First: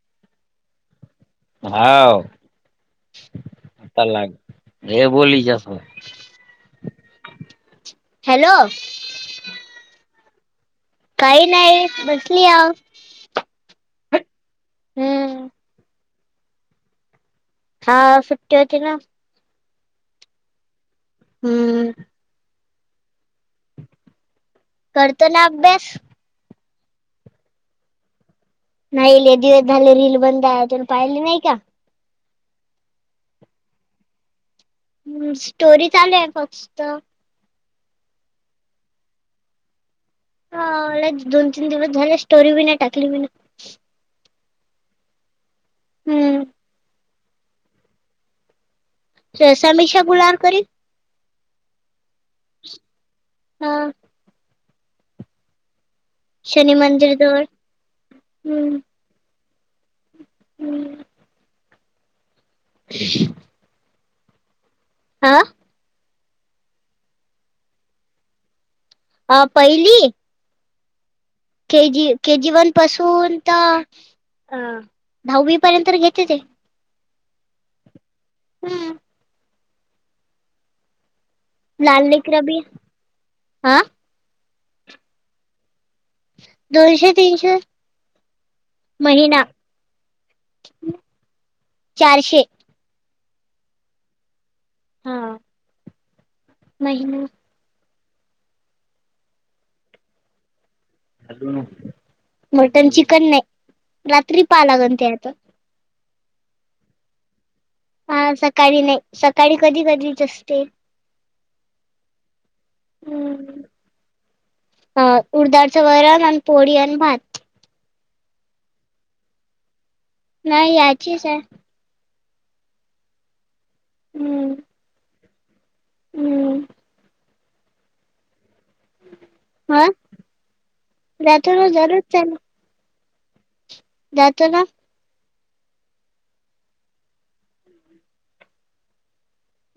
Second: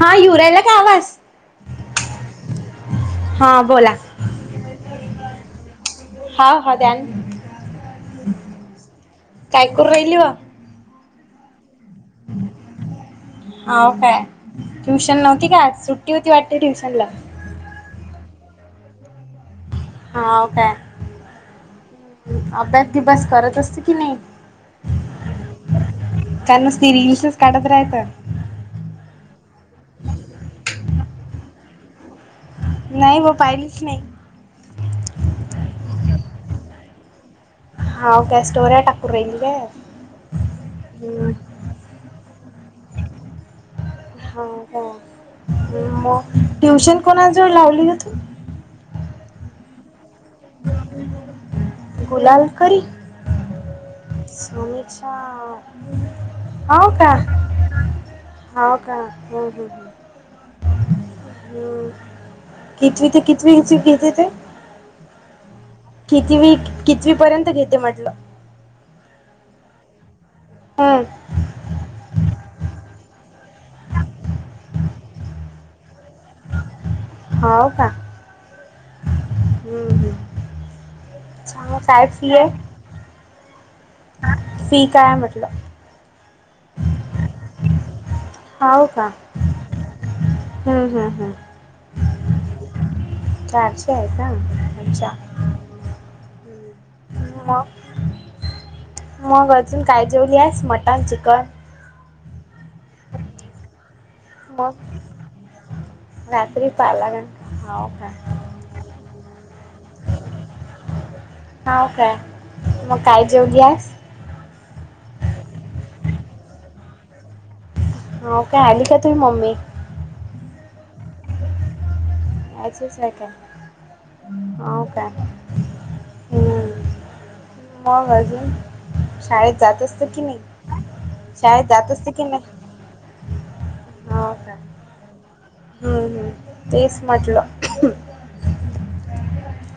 हा यु राहीला काय आवाज? हाव. हा बोला हा हा [unintelligible] द्यान हॅलो कायकूर रहिल वा काही नाही बसली हाव हाव काय ट्युशन हम्म. नव्हती का सुट ती होती वाटतं ट्युशन ला हा सुुट्टी होती ना हाव का हम्म अभ्यास, बिब्यास करत असते की नाही? करतो ना अभ्यास. [unintelligible] काढत राहत नाही लई दिवस झाले रील बंद अजून पाहिले नाही का नाही ग पाहिलीच नाही. हम् स्टोरी चालूय फक्त हा गॅस स्टोर आहे टाकूर राहिल ग हा दोन तीन दिवस झाले स्टोरी बी नाही टाकली मीन हाव का मग हम्म ट्युशन कोणा जवळ लावली ग तू ते समीक्षा गुराळकर गुलाल करी ह समीक्षा शनी हो का, मंदिर जवळ हो का ह, ह, ह हम् कितवी ते कितवी ची घेते ते हा कितीवी, कितवी पर्यंत घेते म्हटलं ह पहिली ह के जी, के जी वन पासून तर अ दहावी पर्यंत घेते ते हाव का हम्म हम्म. [unintelligible] आ फी काय हाय म्हटलं? दोनशे, तीनशे हाव का महिना ह, ह, ह चारशे चारशे आहे का अच्छा नाहीन मग मग अजून काय जेवली आहेस मटन, चिकन? मटन, चिकन नाही रात्री पाहा मग लागणते आता रात्री पहाव लागण हाव हा सकाळी नाही सकाळी कधी, कधीच असते हाव काय? मग काय जेवलीयास? अ उडदडचं वरण आणि पोळी आणि भात हो काय आली का तुझ मम्मी नाही याचीच आहे अ का हम्म हाव काय हो हम्म मग अजून शाळेत जात हा असते की नाही, जातो शाळेत ना जात जरूर असते की चाल नाही जातो ना ह, ह तेच म्हटलं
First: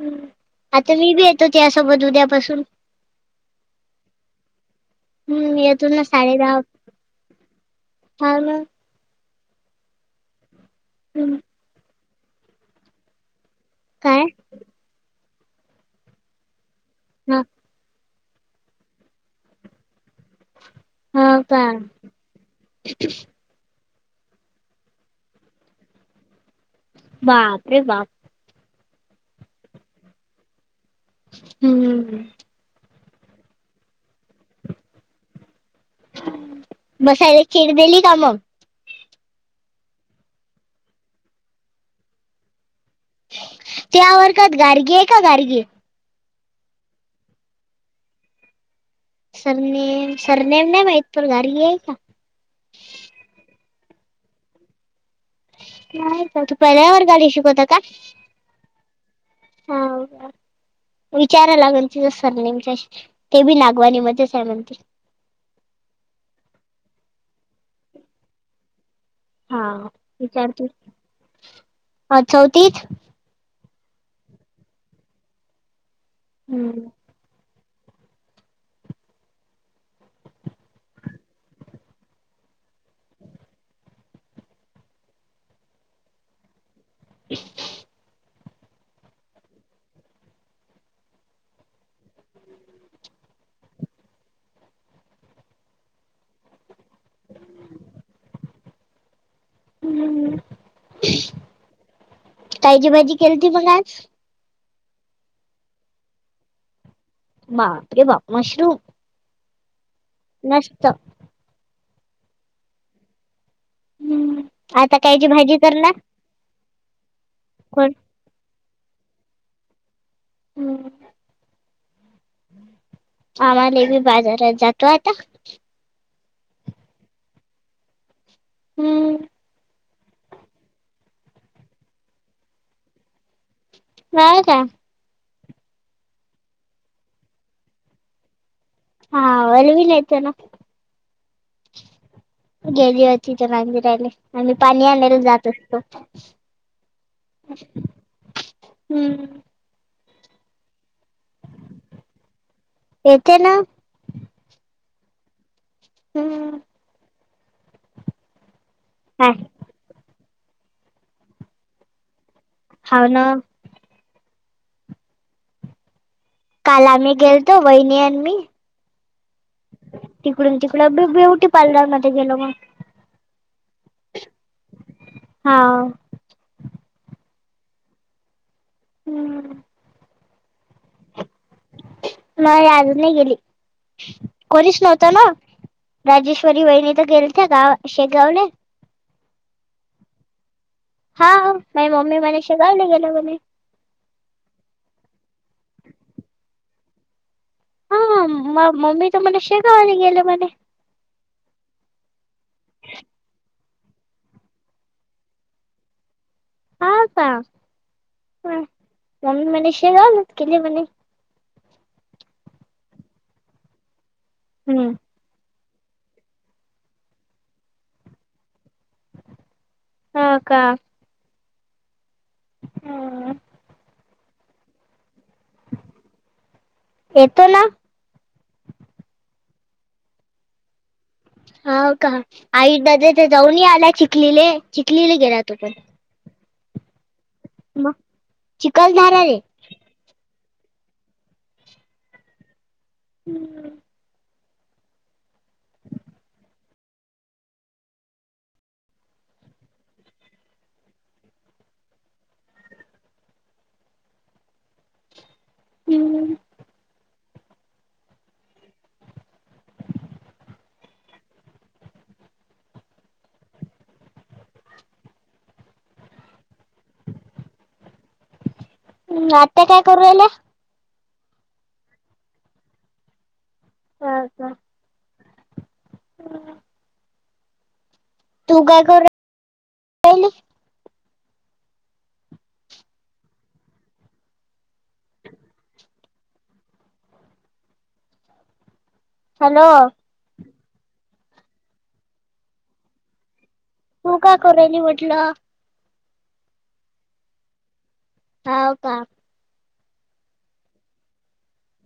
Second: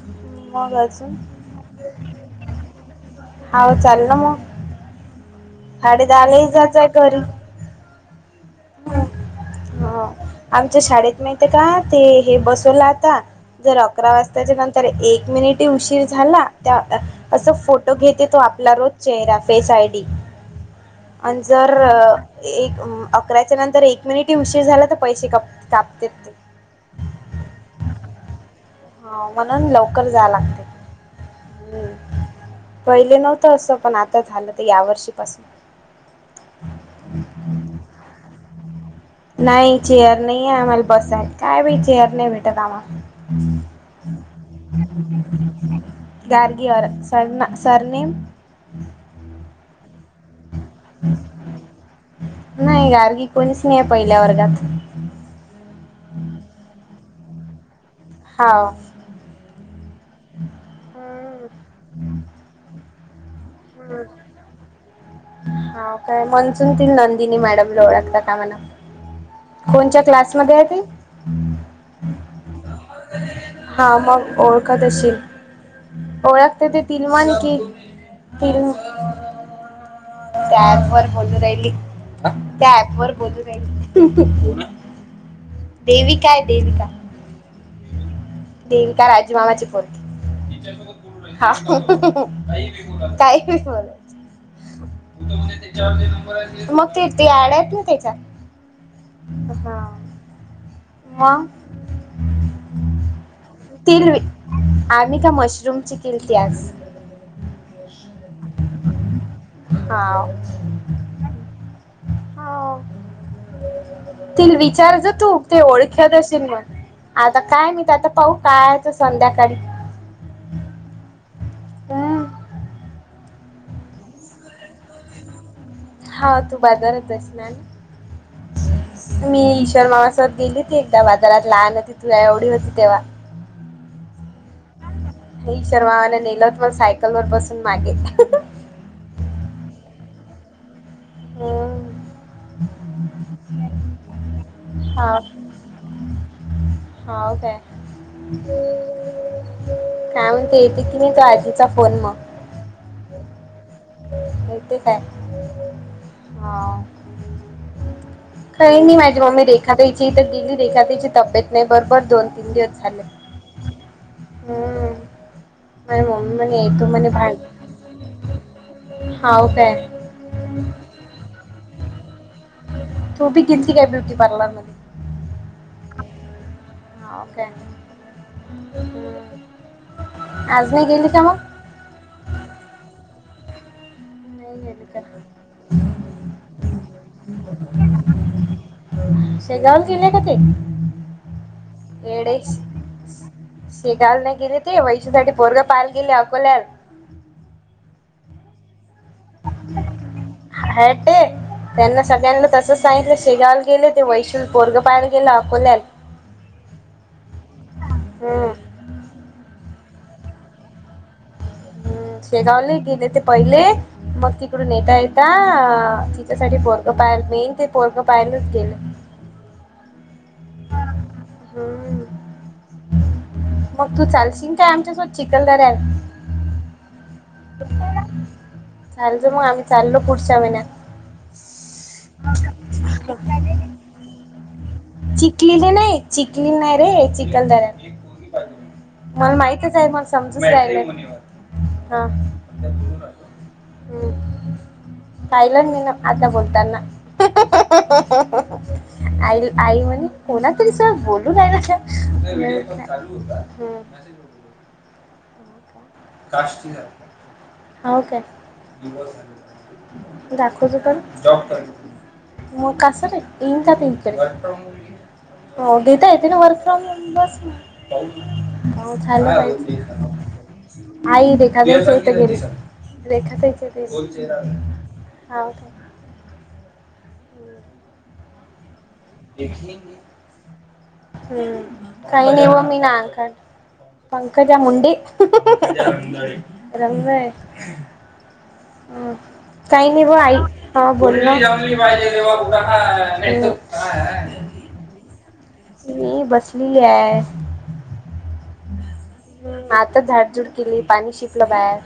ह मग आता मी अजून बी येतो त्यासोबत उद्यापासून हाव चाल ना मग. म्हणून येताना साडे दहालाही दहा, जात जाय घरी हा ना. हो, आमच्या शाळेत माहिती का? ते हे बसवलं आता. जर अकरा काय वाजताच्या नंतर एक मिनिट ही उशीर झाला त्या ह असं फोट फोटो घेते तो आपला रोज चेहरा फेस आयडी. ह अन् का जर एक आकरायच्या नंतर एक मिनिटही उशीर झाला तर पैसे काप कापते ती. बापरे! बाप. हाव म्हणून लवकर जाया लागतय. हम्म. पहिले नव्हतं असं, पण आता झालं तर या वर्षीपासून. बसायला एक चेअर दिली का मग? नाही चेअर नाही आम्हाला बसाय, काय बी चेअर नाही भेटत आम्हाला. त्या बोलतात गार्गी आहे का गार्गी? गार्गीयर, सर ना सरनेम. सरनेम, सरनेम नाही माहीत, पण गार्गी आहे का? नाही गार्गी कोणीच नाही पहिल्या वर्गात. नाही, का तू पहिल्या वर्गाला शिकवता क. हो. हो का?, विचाराला लागल तिचा सरनेम काय. ते बी लागवानि मधेच आहे म्हणते. हा काय [inaudible] नंदिनी मॅडमला ओळखता का मला? हा कोणच्या क्लासमध्ये आहे विचारते ती? अ चौथीत. हा मग ओळखत असशील. ओळखते ते तिलमान कि त्या अँप वर बोलू राहिली. त्या ऍप वर बोलू राहिली. देविका आहे देविका. [unintelligible] देविका राजू मामाची पोरगी. हा. [unintelligible] मग ते, ते, आडत नाय त्याच्यात. हां हम्म मग? कायची भाजी. केलती मग आज तिलवी आम्ही त्या मशरूम ची केलती आज. मां येबा मशरूम हां. [inaudible] हम्म तील आता विचारायच कायची तू भाजी तूले करणार ओळखी असल म्हण आता काय? मी कोण आता पाऊ काय हाय ते संध्याकाळी. [inaudible] हम्म. आम्हाले बी बाजारात जातो आता. हा तू बाजारात जासिना हम्म मी ईश्वरमामा समोर तर ती गेली हो ती एकदा बाजारात लहान होती तू एवढी होती तेव्हा. नाय काय? हे सर्वांना नेल होत सायकल वर बसून मागे. हा अलवील यत ना. हम्म. गेली होती तर राणीने आणि मी पाणी आणायला जात होते. हो काय? हम्म काय म्हणते येते की नाही तो आधीचा फोन मग? येते ना होईते. हम्म काही नाही माझी हा मम्मी रेखा त्याची तर गेली रेखा त्याची तब्येत नाही बरोबर दोन तीन दिवस झा हाव ना. म मम्मी काल मेतो म आम्ही भ गेलतो वहिनी आणि मी हा काय तिकडून तिकडं ब्युटी पार्लर मध्ये गेलो मग. तू बी गेलती काय ब्युटी पार्लर ला? हा होव काय हम्म आज नाही गेली का मग? नाही अजून नाही गेली नाही कोणीच गेली का नव्हत ना. राजेश्वरी वहिणी तर गेलत्या ते गाव शेगावले. शेगाव गेले का ते हा माझी मम्मी मला येडे शिकवली गेलो म्हणे शेगावला नाही गेले ते वैशूसाठी पोरग पहायला गेलेत अकोल्यात. हा मम्मी त मला शेगावाने गेले मणे. हाडं. त्यांना सगळ्यांना तसंच सांगितलं शेगावल गेले ते वैशूल पोरग पाहायला गेले अकोल्यात. हाव का हम्म नई [unintelligible] हम्म शेगावले गेले ते पहिले मग तिकडून हम्म येता ये. का तिच्यासाठी पोरकं पायर मेन ते परगं पायलच गेलं. हा का हम्म. हम्म. मग तू चालशील काय आमच्यासोबत चिखल दरयात. येतो ना चालतं मग आम्ही चाललो पुढच्या महिन्यात. हो का आई म्हणते तर जाऊन नही आला चिखलीले चिखलीले गेला तो चिखलीले पण नाही चिखली नाही रे चिकखल मग दर्यात. चिखलदरा मला रे माहितच आहे मस आमचंच डाईन आहे, हा हम्म हम्म पाहिलं मीन आता बोलताना [unintelligible] आईल आई म्हणे कोणा तरीस बोलू काय ना, मी म्हटलं हम्म. हम्म हाव काय? दाखव तू पण. [unintelligible] हो घेता येत ना वर्क फ्रॉम हो बस हो चाले कोरोइले [unintelligible] हो का होव तू काय करू राहि हम्म काही नई बुवा मी नाव काढ पंकजा मुंडे, रमदाडे. हा हॅलो काही नाही ब आई बोल ना हाय हाय. करोली म्हटलं. मी बसली आहे. हो का. आता झाडझुड केली पाणी शिपलं बाहेर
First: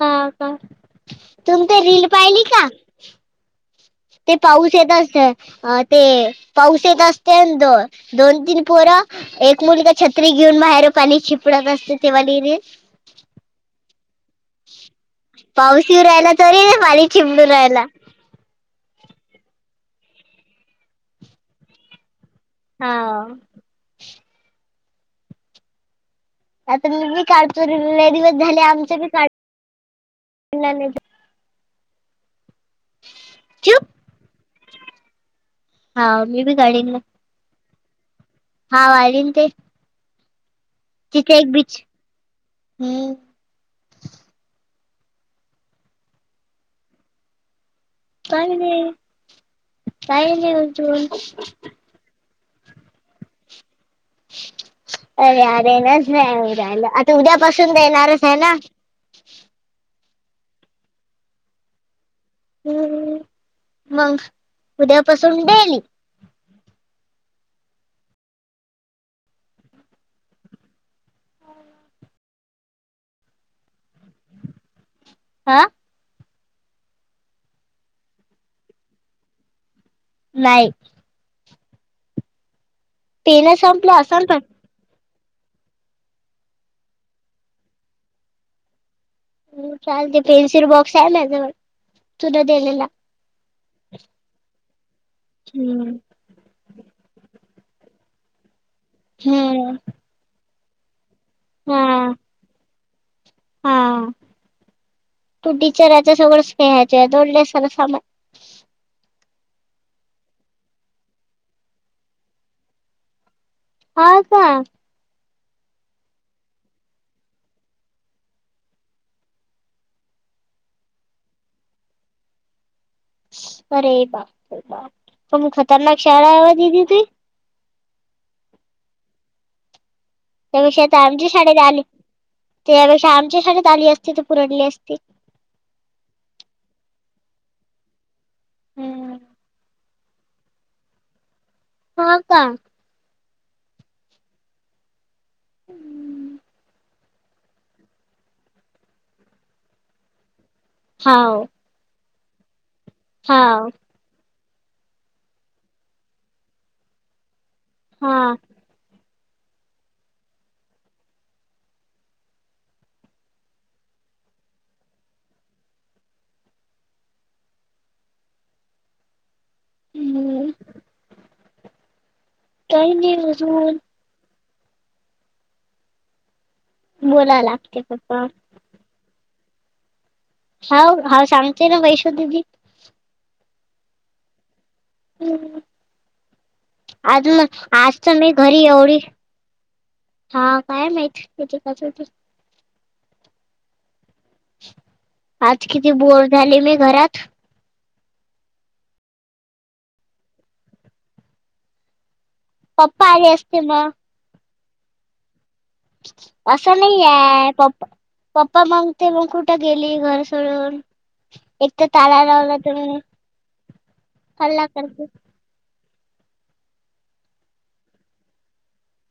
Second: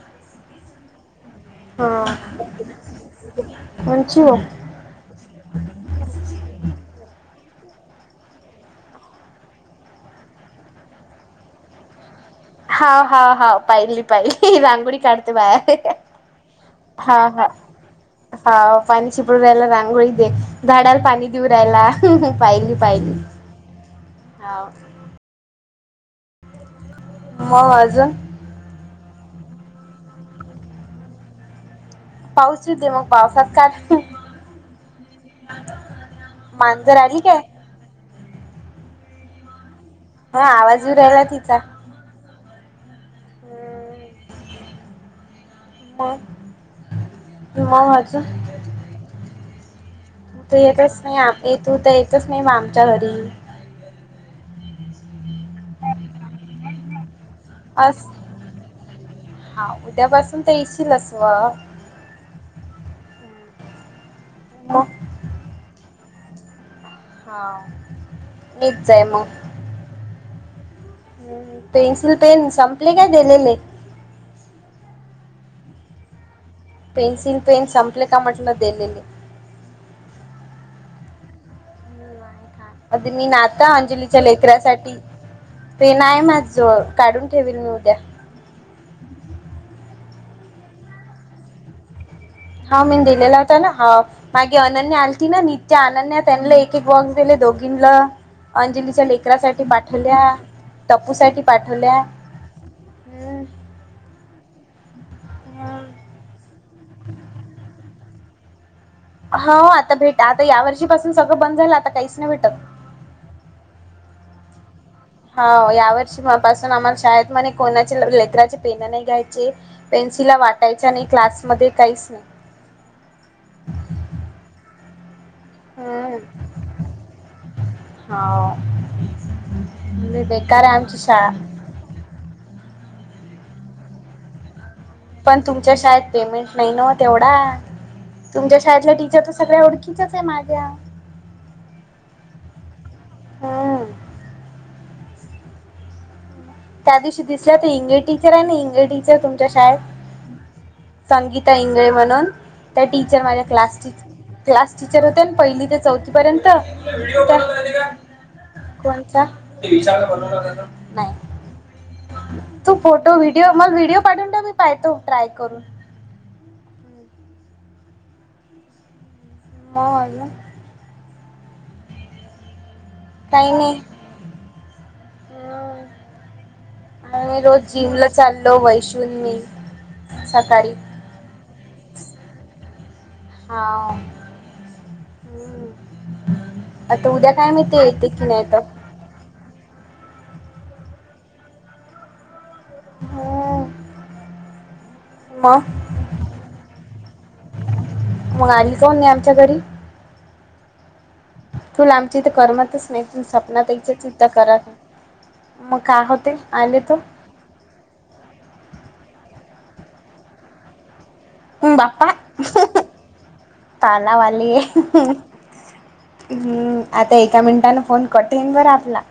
हा का, तुम ते हा रील पाहिली का कोणची हो ते पाऊस. पासेत असत ते पाऊस येत असते द दोन, तीन पोर एक मुलगा छत्री घेऊन बाहेर पाणी शिपडत असते तेव्हा लिरी हा हा हा... पाहिली. रांगोळी काढते बाहेर पाऊस येऊ राहिला तरी पाणी हा चिपडू हा. राहिला हा पाणी शिपडू राहायला रांगोळी दे, झाडाला पाणी देऊ राहायला. पाहिली पाहिली हा हा. आता मी बी काढतो मग अजून रेडीव झाले आमचे बी काढ पाऊस येते, मग पावसात चुप काय. हाव मी बी गाडीन. काय हा अजून काही. हा आवाज राहिला. तिथे एक तिचा बीच हम्म हम्म मग, मग अजून काय नाही बाई. तू येतच नाही आम ये, तू तर एकेतच नाही मग आमच्या घरी. [unintelligible] आता उद्यापासून अस देणारच आहे ना. हा उद्यापासून ते येशीलच अस व हम् मग मग उद्यापासून डेली. हा मीचं आहे मग. पेन्सिल पेन संपले काय दिलेले हा. पेन्सिल पेन संपले का म्हटलं दिलेली नाई मग तिन्ही पेन नाचा संपलं अंजलीच्या असेल पण लेकराासाठी. ते नाही माझं जवळ काढून ठेवेल मी उद्या. चाल ते पेनसिल बॉक्स आहे माझ्याजवळ तुला हा दिलेला मी दिलेला होता ना, हा मागे अनन्या आलीती ना नित्या हम्म अनन्या त्यांना. एक बॉक्स दिले दोघींला, अंजलीच्या लेकरासाठी बाठल्या. टप्पू साठी पाठवल्या हा हम्म. हा तू टिचरच्या सोच पिहायचे दड स समा. हा, आता भेट आता या, वर्षीपासून सगळं बंद झालं आता काहीच नाही भेटत. हा का. हा या वर्षी पासून आम्हाला, शाळेत म्हणे कोणाचे लेकराची पेन नाही घ्यायचे. पेन्सिला वाटायच्या नाही क्लासमध्ये काहीच नाही. अरे बाप रे बाप तुम्ही, खतरनाक शाळा आहे दीदी ती. हाव. त्यापेक्षा आता आमची शाळेत आली त्या, त्यापेक्षा आमची शाळेत आली असती त पुरडली असती. पण तुमच्या शाळेत पेमेंट नाही न तेवढा, तुमच्या शाळेतला टीचर तर सगळ्या ओळखी ठीक आहेच माझं. हो का. हम्म त्या दिवशी दिसल्या तर इंगले टीचर, आहे ना इंगले टीचर तुमच्या शाळेत. हाव संगीता इंगळे म्हणून, त्या टीचर माझ्या हाव क्लास टीचर. क्लास टीचर होते पहिली, ते चौथीपर्यंत तर. हा. कोणत नाही तू फोटो व्हिडिओ मला व्हिडिओ पाठवून दे मी पाहतो ट्राय करून. हो ना. हम्म काही नाही काही नाही अजून. आम्ही बोला रोज लागते जीमला पप्पा चाललो वैशु आणि मी. सकाळी हा हा शांगते ना वैषो दीदी. हा. हम्म. आता आज उद्या काय मग माहिती आज येते तर की मी नाही घरी एवढी. हा काय माहीत कितीे कस हो. हो. आज किती बोर झाले मी घरात. मग आली का नाही आमच्या घरी. तूला आमची इथं तर करमतच नाही पप्पा त आले असते मग सपनातच चिता करालोय. असं नाही आहे पप्पा पप्पा मग ते मग कुठे गेली घर सोडून. एक तर बाप्पा ताला लावला तर तालावाली हल्ला करते आहे. हम्म आता एका मिनिटानें फोन कटींग कर आपला.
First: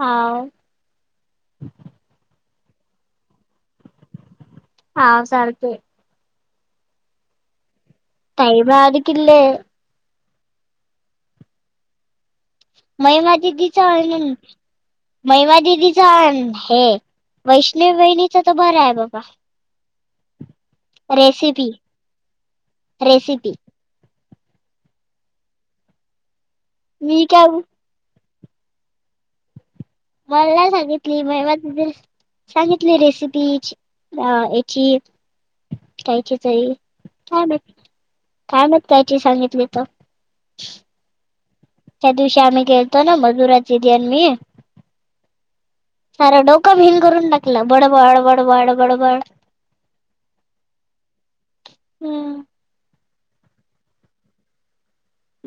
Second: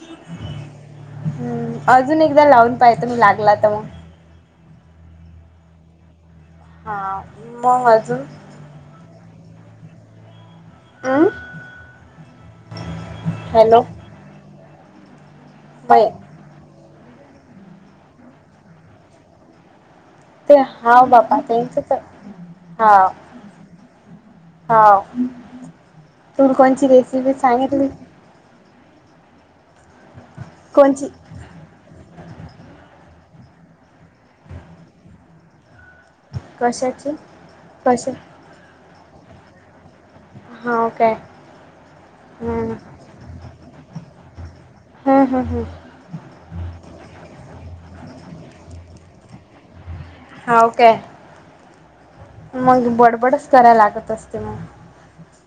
हा. हम्म. अजून एकदा लावून पाहतो मी लागला तर मग. हा चालतंय. हा, मग अजून? [unintelligible] किले. अं. महिमा दिदीचा अन महिमा दिदीचा बाय आण हे. वैष्णवी वहिणीचा तर बर आहे बघा. ते हा बाबा रेसिपी त्यांच तर हा. रेसिपी हा तु कोणची मी रेसिपी काय सांगितली. मला नाही कोणची सांगितली मेघा दीदी सांगितले रेसिपीज याची कायची. कशाची काय कशा कायमग त्यायची सांगितली तर. हाव काय? त्यादिवशी आम्ही हम्म गेलतो ना मधुराज दीदी आणि मी. हम हम हम. सार डोकं भिण करून टाकला, बडबड बडबड बडबड. हाव काय? हम्म मग बडबडच करायला लागत असते मग.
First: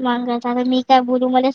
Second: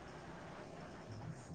मंग अचानक मी काय बोलू मला.